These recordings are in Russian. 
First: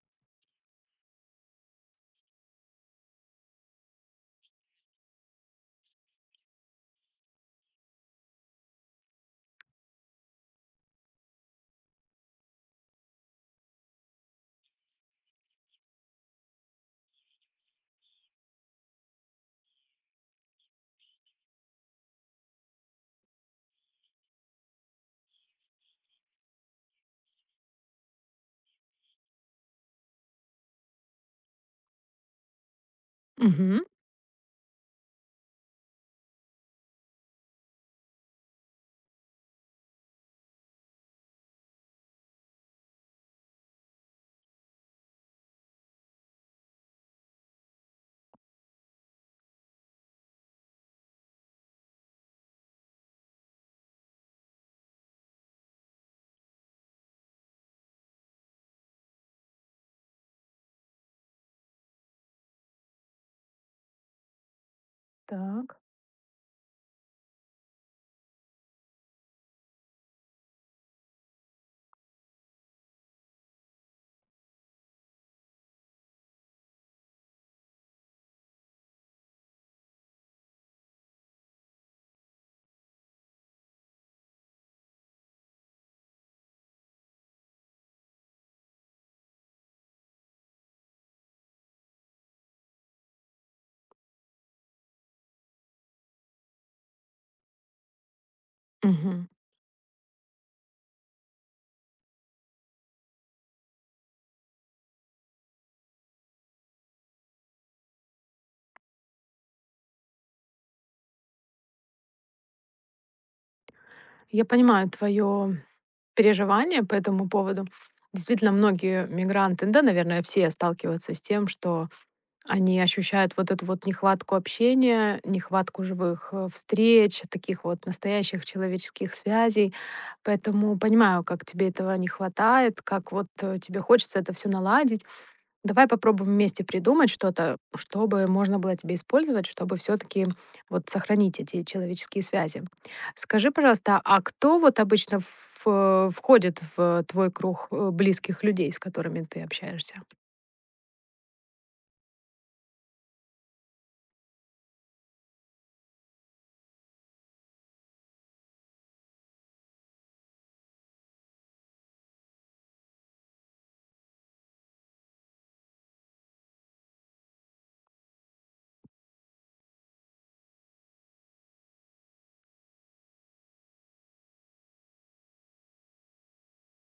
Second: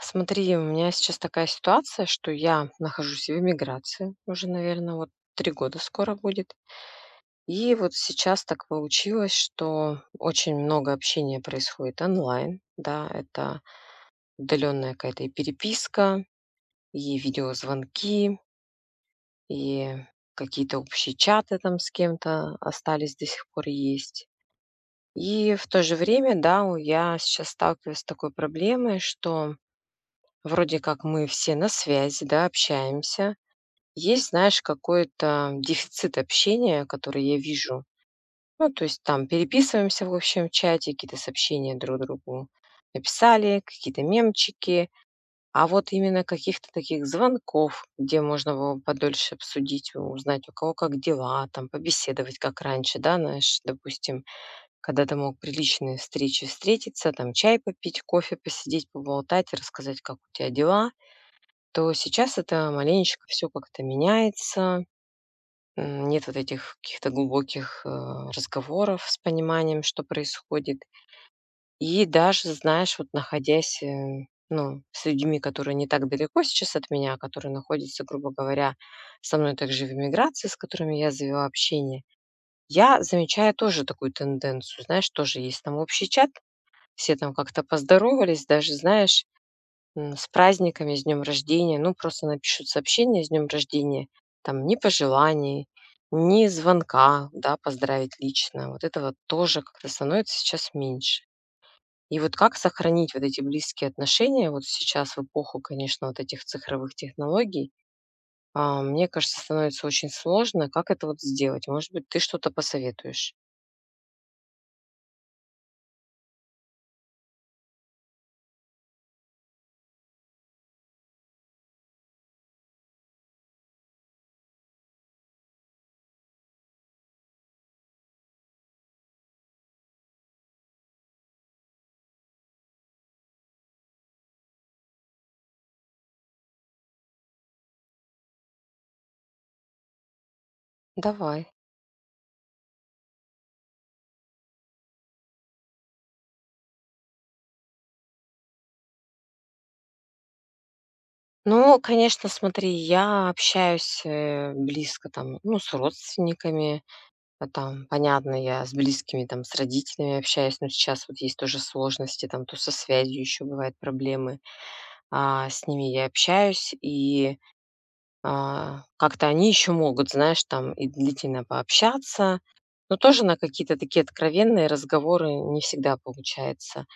Смотри, у меня сейчас такая ситуация, что я нахожусь в эмиграции уже, наверное, вот 3 года скоро будет. И вот сейчас так получилось, что очень много общения происходит онлайн. Да, это удаленная какая-то, и переписка, и видеозвонки, и какие-то общие чаты там с кем-то остались, до сих пор есть. И в то же время, да, я сейчас сталкиваюсь с такой проблемой, что вроде как мы все на связи, да, общаемся. Мгм. Есть, знаешь, какой-то дефицит общения, который я вижу. Ну, то есть там переписываемся в общем чате, какие-то сообщения друг другу написали, какие-то мемчики. А вот именно каких-то таких звонков, где можно было подольше обсудить, узнать, у кого как дела, там побеседовать, как раньше, да, знаешь, допустим, когда ты мог приличные встречи встретиться, там чай попить, кофе посидеть, поболтать, рассказать, как у тебя дела, то сейчас это маленечко все как-то меняется. Так. Нет вот этих каких-то глубоких, разговоров с пониманием, что происходит. И даже, знаешь, вот находясь, ну, с людьми, которые не так далеко сейчас от меня, а которые находятся, грубо говоря, со мной также в эмиграции, с которыми я завела общение, я замечаю тоже такую тенденцию. Знаешь, тоже есть там общий чат, все там как-то поздоровались, даже, знаешь, с праздниками, с днем рождения. Ну, просто напишут сообщение с днем рождения. Там ни пожеланий, ни звонка, да, поздравить лично. Вот этого Мгм. тоже как-то становится сейчас меньше. И вот как сохранить вот эти близкие отношения вот сейчас, в эпоху, конечно, вот этих цифровых технологий, а, мне кажется, становится очень сложно. Как это вот сделать? Может быть, ты что-то посоветуешь? Я понимаю твое переживание по этому поводу. Действительно, многие мигранты, да, наверное, все сталкиваются с тем, что они ощущают вот эту вот нехватку общения, нехватку живых встреч, таких вот настоящих человеческих связей. Поэтому понимаю, как тебе этого не хватает, как вот тебе хочется это все наладить. Давай попробуем вместе придумать что-то, чтобы можно было тебе использовать, чтобы все-таки вот сохранить Давай. эти человеческие связи. Скажи, пожалуйста, а кто вот обычно входит в твой круг близких людей, с которыми ты общаешься? Ну, конечно, смотри, я общаюсь, близко там, ну, с родственниками. А там, понятно, я с близкими, там, с родителями общаюсь, но сейчас вот есть тоже сложности, там, то со связью еще бывают проблемы. А, с ними я общаюсь, и, а, как-то они еще могут, знаешь, там и длительно пообщаться, но тоже на какие-то такие откровенные разговоры не всегда получается.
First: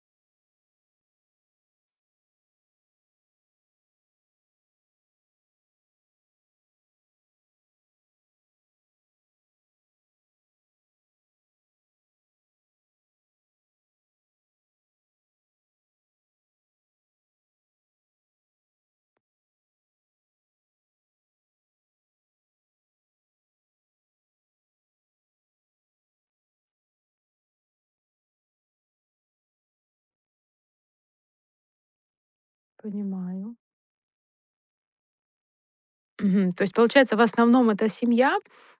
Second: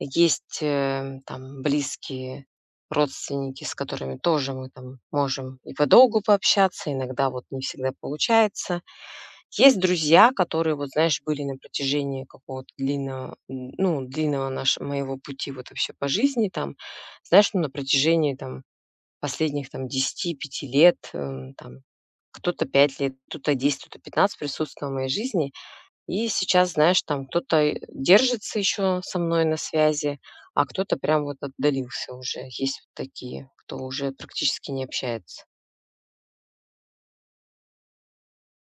Есть, там, близкие родственники, с которыми тоже мы там можем и подолгу пообщаться, иногда вот не всегда получается. Есть друзья, которые, вот знаешь, были на протяжении какого-то длинного, ну, длинного нашего моего пути вот вообще по жизни там. Знаешь, ну, на протяжении там последних там десяти пяти лет, там кто-то 5 лет, кто-то 10, кто-то 15 присутствовал в моей жизни. И сейчас, знаешь, там кто-то и держится еще со мной на связи, а кто-то прям вот отдалился уже. Есть вот такие, Понимаю. кто уже практически не общается. Мгм. То есть, получается, в основном это семья,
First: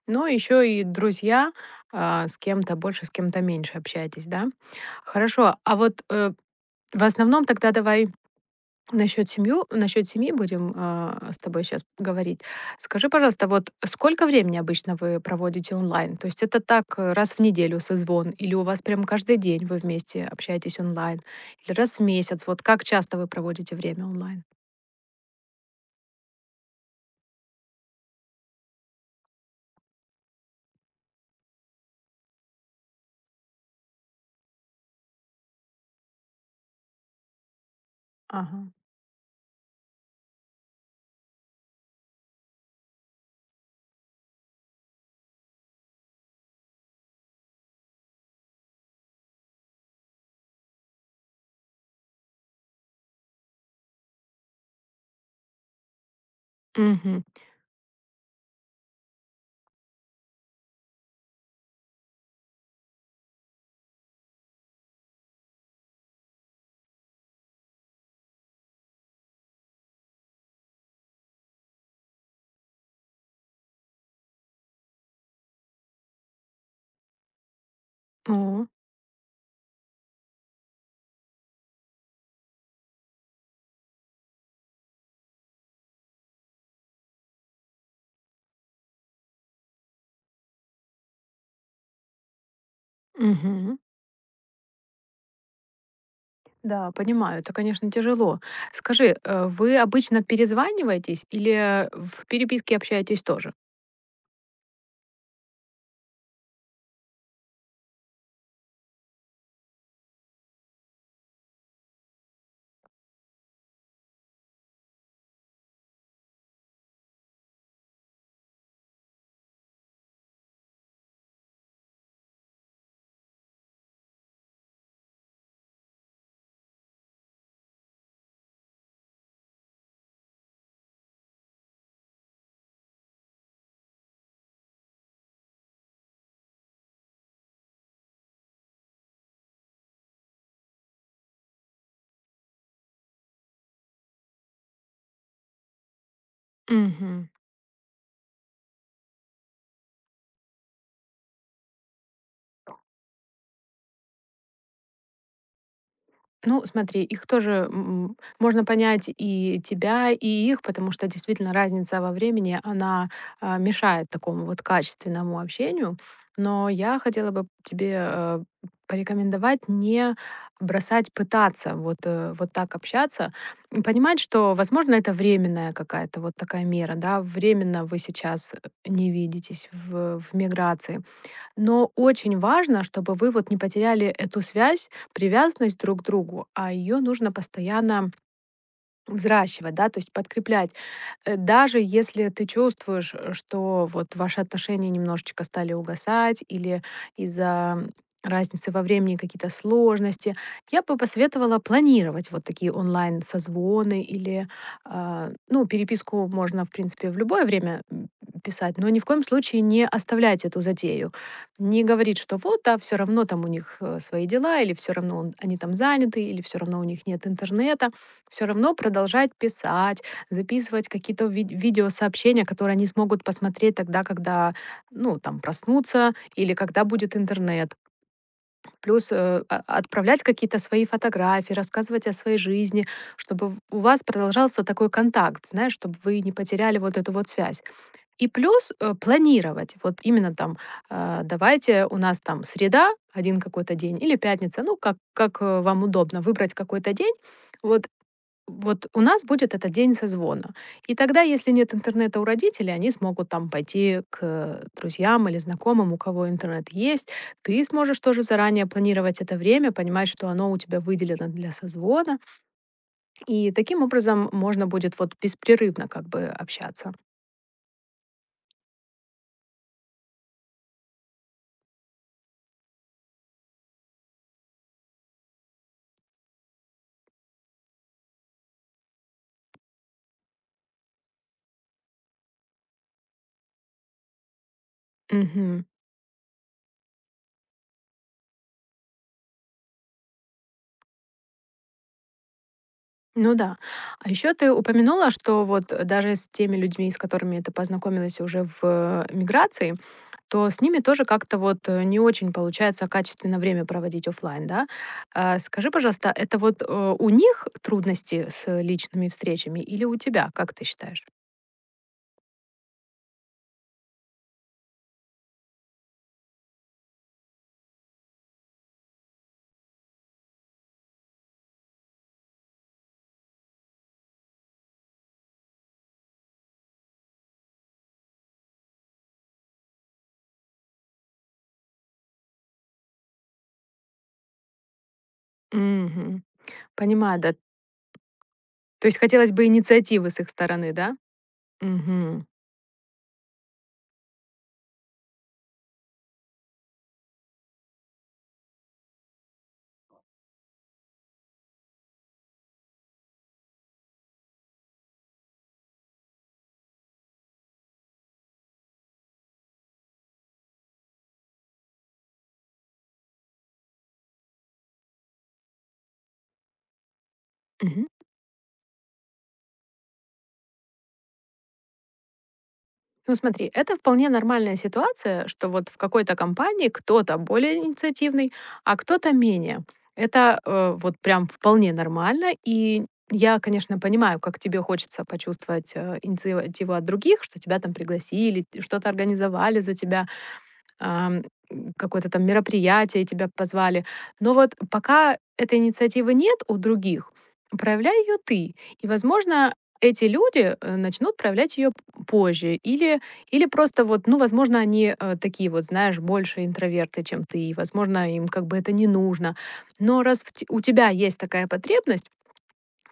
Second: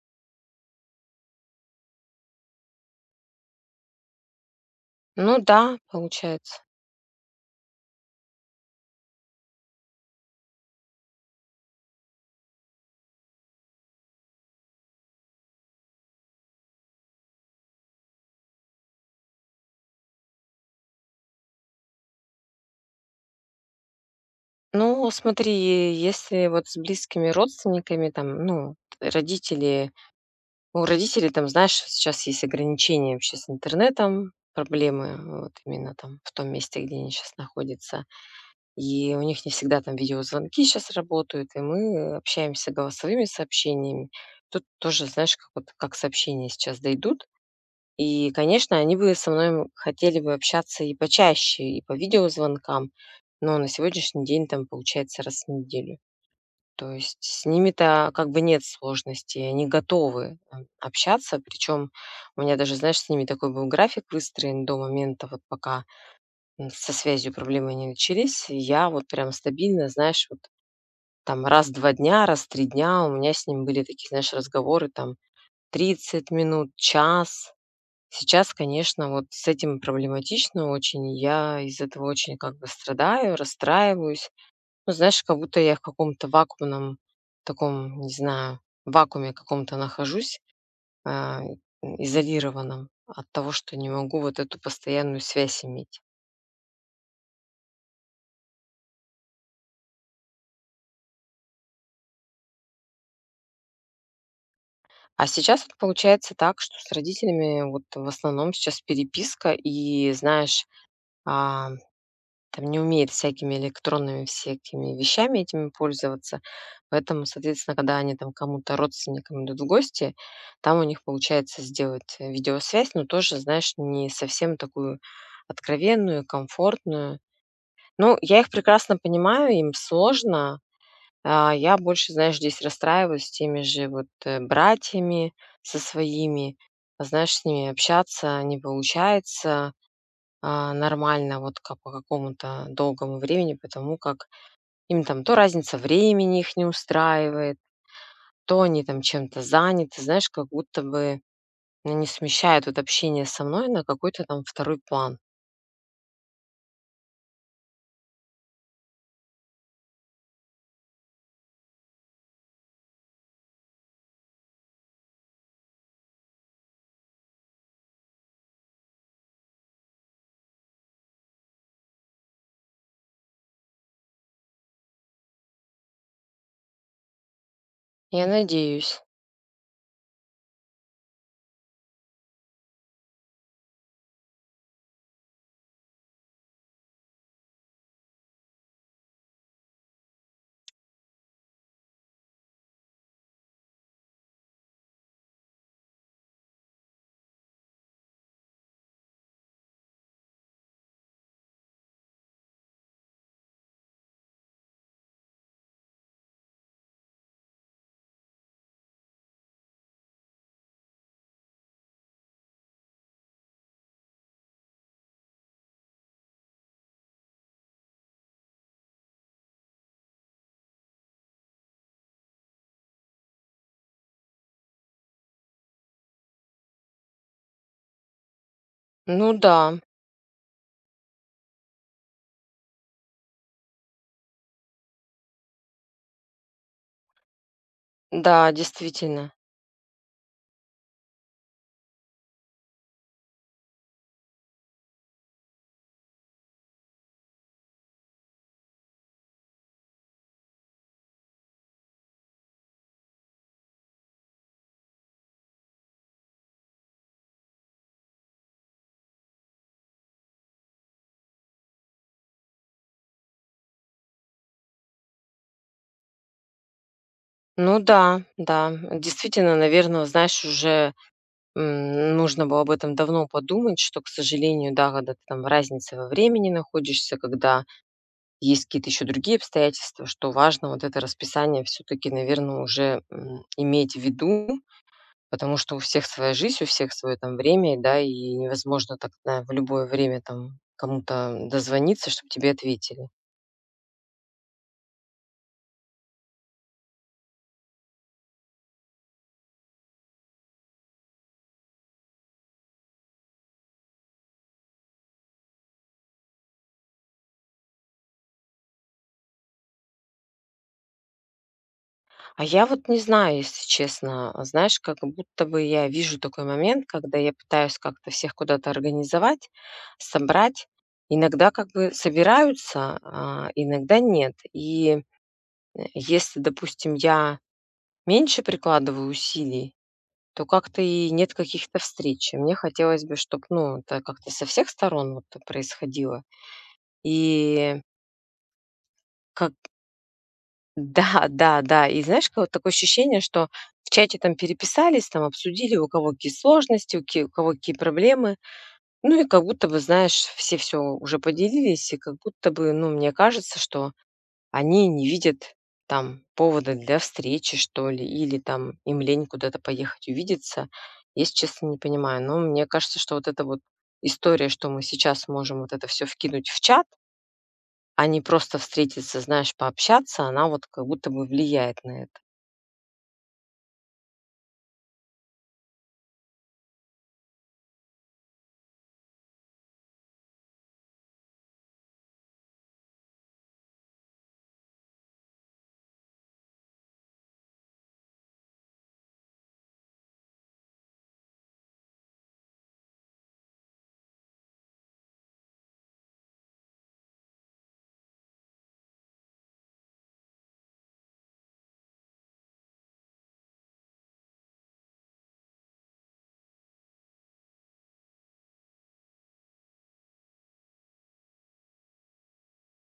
но еще и друзья, с кем-то больше, с кем-то меньше общаетесь, да? Ну Хорошо. А да, вот получается. в основном тогда давай, насчет семьи будем с тобой сейчас говорить. Скажи, пожалуйста, вот сколько времени обычно вы проводите онлайн? То есть это так раз в неделю созвон, или у вас прям каждый день вы вместе общаетесь онлайн, или раз в месяц? Вот как часто вы проводите время онлайн? Ну, смотри, если вот с близкими родственниками, там, ну, родители, у родителей там, знаешь, сейчас есть ограничения вообще с интернетом, проблемы вот именно там в том месте, где они сейчас находятся. Ага. И у них не всегда там видеозвонки сейчас работают, и мы общаемся голосовыми сообщениями. Тут тоже, знаешь, как, вот, как сообщения сейчас дойдут. И, конечно, они бы со мной хотели бы общаться и почаще, и по видеозвонкам, но на сегодняшний день там получается раз в неделю. То есть Мгм. с ними-то как бы нет сложностей, они готовы, общаться. Причем у меня даже, знаешь, с ними такой был график выстроен до момента, вот пока, со связью проблемы не начались. И я вот прям стабильно, знаешь, вот там раз в 2 дня, раз в 3 дня у меня с ним были такие, знаешь, разговоры там 30 минут, час. Сейчас, О, конечно, вот с этим проблематично очень. Я из этого очень как бы страдаю, расстраиваюсь. Ну, знаешь, как будто я в каком-то вакуумном таком, не знаю, вакууме каком-то нахожусь, а, изолированном от того, что мгм. не могу вот эту постоянную связь иметь. Да, понимаю, это, конечно, тяжело. Скажи, вы обычно перезваниваетесь или в переписке общаетесь тоже? А сейчас вот получается так, что с родителями вот в основном сейчас переписка, и, знаешь, а, там не умеет всякими электронными всякими вещами этими пользоваться. Поэтому, соответственно, когда они там кому-то, родственникам, идут в гости, там у них получается сделать, видеосвязь, но тоже, знаешь, не совсем такую откровенную, комфортную. Ну, я их прекрасно понимаю, им сложно. А, я больше, знаешь, здесь расстраиваюсь с теми же вот, братьями, со своими. Знаешь, с ними общаться не получается, а, нормально вот как по какому-то долгому времени, потому как им там то разница времени их не Мгм. устраивает, то они там чем-то заняты, знаешь, как будто бы они смещают вот общение со мной на какой-то там второй план. Ну, смотри, их тоже можно понять и тебя, и их, потому что действительно разница во времени, она мешает такому вот качественному общению. Но я хотела бы тебе порекомендовать не бросать пытаться вот, вот так общаться. И понимать, что, возможно, это временная какая-то вот такая мера, да, временно вы Я сейчас надеюсь. не видитесь в миграции. Но очень важно, чтобы вы вот не потеряли эту связь, привязанность друг к другу, а ее нужно постоянно взращивать, да, то есть подкреплять. Даже если ты чувствуешь, что вот ваши отношения немножечко стали угасать или из-за м, разницы во времени какие-то сложности, я бы посоветовала планировать вот такие онлайн-созвоны или, ну, переписку можно, в принципе, в любое время писать, но ни в коем случае не оставлять эту затею. Не говорить, что вот, а все равно там у них свои дела, или все равно они там заняты, или все равно у них нет интернета. Все равно продолжать писать, записывать какие-то ви видеосообщения, которые они смогут посмотреть тогда, когда, ну, там, проснутся или когда будет интернет. Плюс, Ну да, отправлять какие-то свои фотографии, рассказывать о своей жизни, чтобы в у вас продолжался такой контакт, знаешь, чтобы вы не потеряли вот эту вот связь. И да, плюс, действительно. планировать. Вот именно там, давайте у нас там один какой-то день или пятница, ну, как, вам удобно, выбрать какой-то день. Вот вот у нас будет этот день созвона. И тогда, если нет интернета у родителей, они смогут там пойти к друзьям или знакомым, у кого интернет есть. Ты сможешь тоже заранее планировать это время, понимать, что оно у тебя выделено для созвона. И таким образом можно будет вот беспрерывно как бы общаться. Ну да, да, действительно, наверное, знаешь, уже, нужно было об этом давно подумать, что, к сожалению, да, когда ты там разница во времени находишься, когда есть какие-то еще другие обстоятельства, что важно вот это расписание все-таки, наверное, уже, иметь в виду, потому Мгм. что у всех своя жизнь, у всех свое там время, да, и невозможно так в любое время там кому-то дозвониться, чтобы тебе ответили. Ну да. А еще ты упомянула, что вот даже с теми людьми, с которыми ты познакомилась уже в миграции, то с ними тоже как-то вот не очень получается качественно время проводить оффлайн, да. А, скажи, пожалуйста, это вот у них трудности с личными встречами или у тебя, как ты считаешь? А я вот не знаю, если честно, а, знаешь, как будто бы я вижу такой момент, когда я пытаюсь как-то всех куда-то организовать, собрать, иногда как бы собираются, а иногда нет. И, если, допустим, я меньше прикладываю усилий, то как-то и нет каких-то встреч. И мне хотелось бы, чтобы, ну, это как-то со всех сторон вот это происходило. Мгм. Понимаю, да. И То есть хотелось бы как инициативы с их стороны, да? да, да, да. И Мгм. знаешь, как вот такое ощущение, что в чате там переписались, там обсудили, у кого какие сложности, у, у кого какие проблемы. Ну и как будто бы, знаешь, все уже поделились, и как будто бы, ну, мне кажется, что они не видят там повода для встречи, что ли, или там им лень куда-то поехать увидеться. Я, если честно, не понимаю. Но мне кажется, что вот эта вот история, что мы сейчас можем вот это все вкинуть в чат, Мгм. а не просто встретиться, знаешь, пообщаться, она вот как будто бы влияет на это. Ну смотри, это вполне нормальная ситуация, что вот в какой-то компании кто-то более инициативный, а кто-то менее. Это вот прям вполне нормально. И я, конечно, понимаю, как тебе хочется почувствовать инициативу от других, что тебя там пригласили, что-то организовали за тебя, ам, какое-то там мероприятие, и тебя позвали. Но вот пока этой инициативы нет у других, проявляй ее ты. И, возможно, эти люди начнут проявлять ее позже. Или, просто вот, ну, возможно, они такие вот, знаешь, больше интроверты, чем ты. И, возможно, им как бы это не нужно. Но раз у тебя есть такая потребность,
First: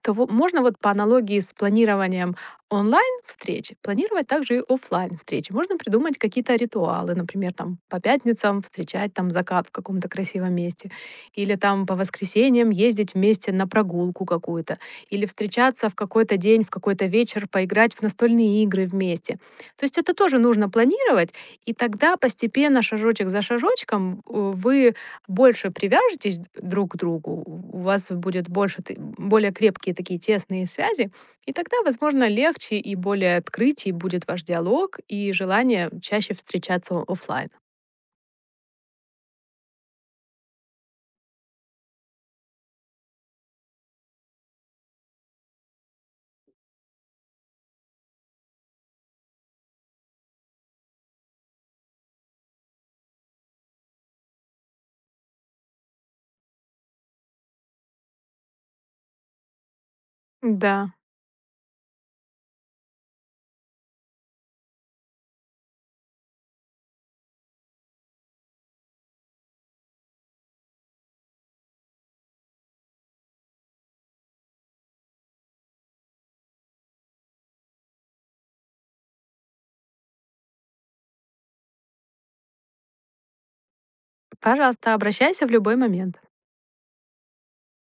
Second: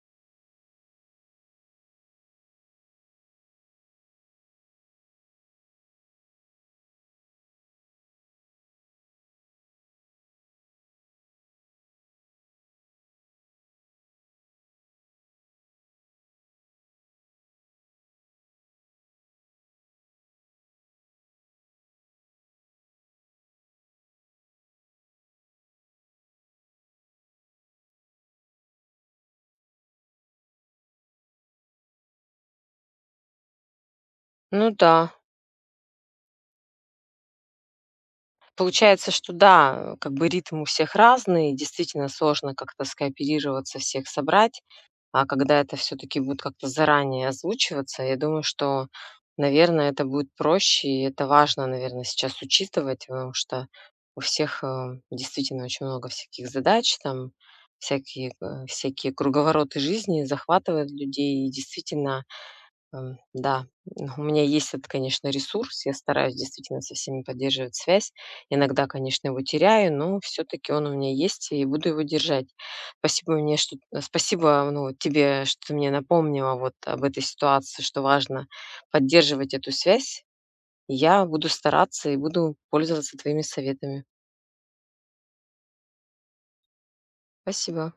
то во можно вот по аналогии с планированием онлайн-встреч планировать также и оффлайн-встречи. Можно придумать какие-то ритуалы, например, там по пятницам встречать там закат в каком-то красивом месте, или там по воскресеньям ездить вместе на прогулку какую-то, или встречаться в какой-то день, в какой-то вечер, поиграть в настольные игры вместе. То есть это тоже нужно планировать, и тогда постепенно, шажочек за шажочком, вы больше привяжетесь друг к другу, у вас будет больше ты более крепкие такие тесные связи, и тогда, возможно, легче и более открытий будет ваш Ну да, диалог и желание чаще встречаться о оффлайн. получается, что да, как бы ритм у всех разный, действительно сложно как-то скооперироваться, всех собрать. А когда это все таки будет как-то заранее озвучиваться, я думаю, что, наверное, это будет проще, и это важно, наверное, сейчас учитывать, потому что у всех, действительно очень много всяких задач, там всякие, всякие круговороты жизни Да, захватывают людей. И действительно, ам, да, у меня есть этот, конечно, ресурс. Я стараюсь действительно со всеми поддерживать связь. Иногда, конечно, его теряю, но все-таки он у меня есть, и буду его держать. Спасибо мне, что, спасибо, ну, вот тебе, что ты мне напомнила вот об этой ситуации, что важно поддерживать эту связь. Я буду стараться и буду пользоваться твоими советами. пожалуйста, обращайся в любой момент. Спасибо.